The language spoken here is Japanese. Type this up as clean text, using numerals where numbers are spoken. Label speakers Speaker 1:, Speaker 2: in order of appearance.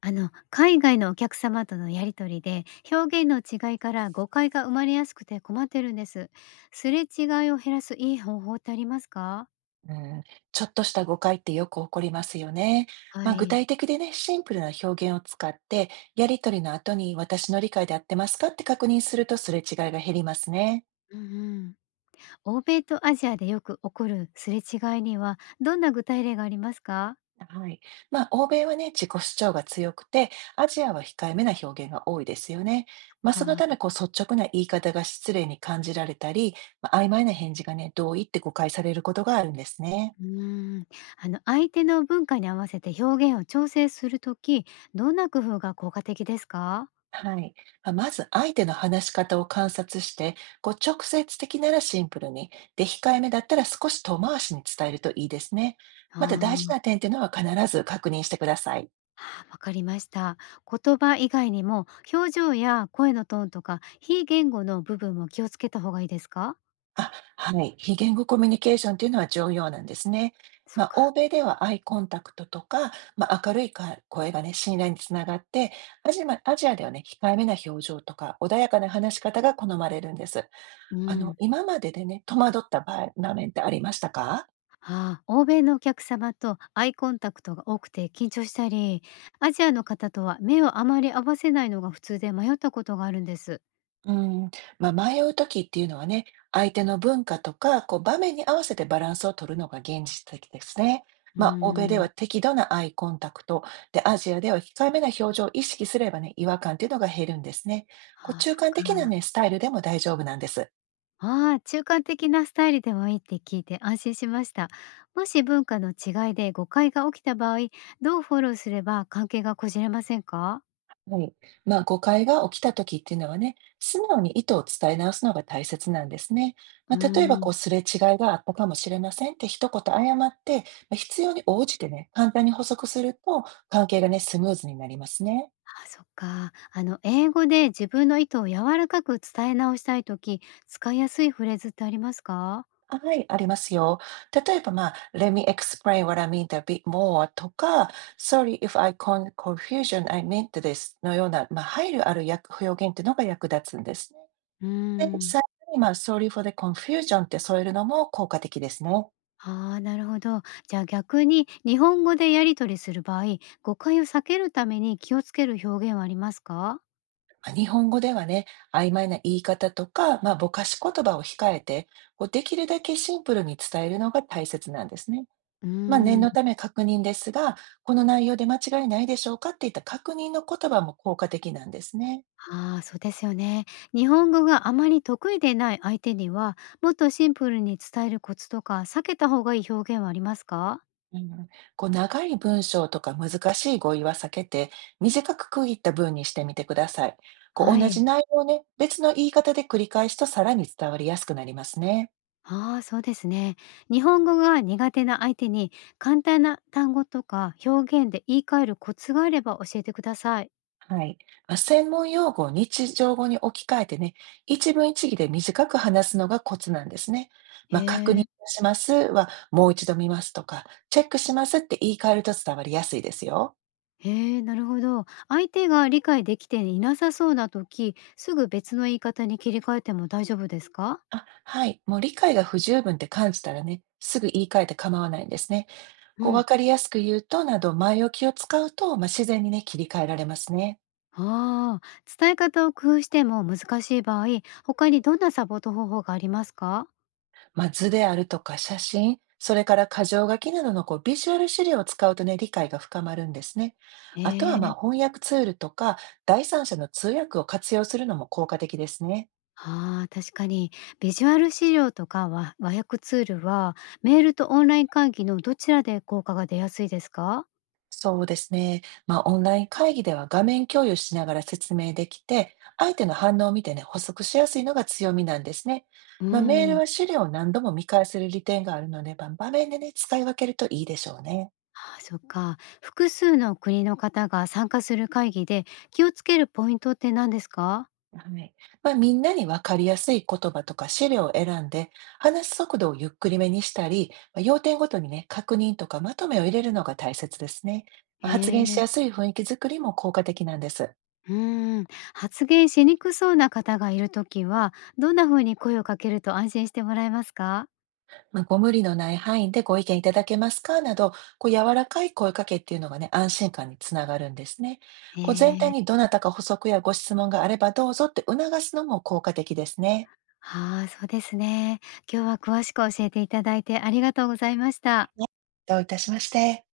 Speaker 1: あの海外のお客様とのやり取りで表現の違いから誤解が生まれやすくて困ってるんです。すれ違いを減らすいい方法ってありますか？
Speaker 2: うん、ちょっとした誤解ってよく起こりますよね。
Speaker 1: は
Speaker 2: 具
Speaker 1: い。
Speaker 2: 体的でね、シンプルな表現を使って、やりとりの後に私の理解で合ってますかって確認するとすれ違いが減りますね。
Speaker 1: うんうん。欧米とアジアでよく起こるすれ違いにはどんな具体例がありますか？
Speaker 2: はい。欧米はね、自己主張が強くて、アジアは控えめな表現が多いですよね。その
Speaker 1: か。
Speaker 2: ため、率直な言い方が失礼に感じられたり、曖昧な返事がね、同意って誤解されることがあるんですね。
Speaker 1: うーん。あの相手の文化に合わせて表現を調整するとき、どんな工夫が効果的ですか？
Speaker 2: はい。まず、相手の話し方を観察して、直接的ならシンプルに、で、控えめだったら少し遠回しに伝えるといいですね。
Speaker 1: あ
Speaker 2: また、
Speaker 1: あ
Speaker 2: 大事
Speaker 1: ー。
Speaker 2: な点っていうのは必ず確認してください。
Speaker 1: あー、わかりました。言葉以外にも表情や声のトーンとか非言語の部分も気をつけた方がいいですか？
Speaker 2: あ、はい。非言語コミュニケーションというのは重要なんですね。
Speaker 1: そっ
Speaker 2: 欧
Speaker 1: か。
Speaker 2: 米ではアイコンタクトとか、明るいか声がね、信頼につながって、アジアではね、控えめな表情とか、穏やかな話し方が好まれるんです。
Speaker 1: うん。
Speaker 2: 今まででね、戸惑った場面ってありましたか？
Speaker 1: ああ、欧米のお客様とアイコンタクトが多くて緊張したり、アジアの方とは目をあまり合わせないのが普通で迷ったことがあるんです。
Speaker 2: うん、迷う時っていうのはね、相手の文化とか、場面に合わせてバランスを取るのが現実的ですね。
Speaker 1: うー
Speaker 2: 欧米では
Speaker 1: ん。
Speaker 2: 適度なアイコンタクト、で、アジアでは控えめな表情を意識すればね、違和感っていうのが減るんですね。
Speaker 1: ああ、
Speaker 2: 中
Speaker 1: そっ
Speaker 2: 間
Speaker 1: か。
Speaker 2: 的なね、スタイルでも大丈夫なんです。
Speaker 1: ああ、中間的なスタイルでもいいって聞いて安心しました。もし文化の違いで誤解が起きた場合、どうフォローすれば関係がこじれませんか？
Speaker 2: はい。誤解が起きた時っていうのはね、素直に意図を伝え直すのが大切なんですね。
Speaker 1: う
Speaker 2: 例
Speaker 1: ー
Speaker 2: えば、
Speaker 1: ん。
Speaker 2: すれ違いがあったかもしれませんって一言謝って、必要に応じてね、簡単に補足すると、関係がね、スムーズになりますね。
Speaker 1: あ、そっか。あの、英語で自分の意図を柔らかく伝え直したいとき、使いやすいフレーズってありますか？
Speaker 2: はい、ありますよ。例えば、Let me explain what I mean a bit more とか、Sorry if I c o n confusion, I meant this のような、配慮ある訳表現っていうのが役立つんです。
Speaker 1: うー
Speaker 2: で、
Speaker 1: ん。
Speaker 2: 最後に、Sorry for the confusion って添えるのも効果的ですね。
Speaker 1: ああ、なるほど。じゃあ逆に日本語でやり取りする場合、誤解を避けるために気をつける表現はありますか？
Speaker 2: 日本語ではね、曖昧な言い方とか、ぼかし言葉を控えて、できるだけシンプルに伝えるのが大切なんですね。
Speaker 1: う
Speaker 2: 念
Speaker 1: ーん。
Speaker 2: のため確認ですが、この内容で間違いないでしょうかっていった確認の言葉も効果的なんですね。
Speaker 1: ああ、そうですよね。日本語があまり得意でない相手には、もっとシンプルに伝えるコツとか、避けた方がいい表現はありますか？
Speaker 2: うん、長い文章とか難しい語彙は避けて、短く区切った文にしてみてください。
Speaker 1: は
Speaker 2: 同じ
Speaker 1: い。
Speaker 2: 内容をね、別の言い方で繰り返すとさらに伝わりやすくなりますね。
Speaker 1: ああ、そうですね。日本語が苦手な相手に簡単な単語とか表現で言い換えるコツがあれば教えてください。
Speaker 2: はい。専門用語を日常語に置き換えてね、一文一義で短く話すのがコツなんですね。
Speaker 1: へ
Speaker 2: 確認
Speaker 1: え。
Speaker 2: しますは、もう一度見ますとか、チェックしますって言い換えると伝わりやすいですよ。
Speaker 1: へえ、なるほど。相手が理解できていなさそうな時、すぐ別の言い方に切り替えても大丈夫ですか？
Speaker 2: あ、はい。もう理解が不十分って感じたらね、すぐ言い換えて構わないんですね。
Speaker 1: う
Speaker 2: 分
Speaker 1: ん。
Speaker 2: かりやすく言うとなど、前置きを使うと、自然にね、切り替えられますね。
Speaker 1: ああ、伝え方を工夫しても難しい場合、他にどんなサポート方法がありますか？
Speaker 2: 図であるとか写真、それから箇条書きなどのビジュアル資料を使うとね、理解が深まるんですね。あと
Speaker 1: へ
Speaker 2: は、
Speaker 1: え。
Speaker 2: 翻訳ツールとか、第三者の通訳を活用するのも効果的ですね。
Speaker 1: ああ、確かに。ビジュアル資料とか和和訳ツールは、メールとオンライン会議のどちらで効果が出やすいですか？
Speaker 2: そうですね。オンライン会議では画面共有しながら説明できて、相手の反応を見てね、補足しやすいのが強みなんですね。
Speaker 1: うー
Speaker 2: メール
Speaker 1: ん。
Speaker 2: は資料を何度も見返せる利点があるので、場面でね、使い分けるといいでしょうね。
Speaker 1: ああ、そっか。複数の国の方が参加する会議で気をつけるポイントって何ですか？
Speaker 2: はい。みんなに分かりやすい言葉とか資料を選んで、話す速度をゆっくりめにしたり、要点ごとにね、確認とかまとめを入れるのが大切ですね。
Speaker 1: へ
Speaker 2: 発言し
Speaker 1: え。
Speaker 2: やすい雰囲気づくりも効果的なんです。
Speaker 1: うーん。発言しにくそうな方がいるときは、どんな風に声をかけると安心してもらえますか？
Speaker 2: ご無理のない範囲でご意見いただけますかなど、柔らかい声かけっていうのがね、安心感につながるんですね。
Speaker 1: え
Speaker 2: 全体に
Speaker 1: え。
Speaker 2: どなたか補足やご質問があればどうぞって促すのも効果的ですね。
Speaker 1: ああ、そうですね。今日は詳しく教えていただいてありがとうございました。
Speaker 2: ね、どういたしまして。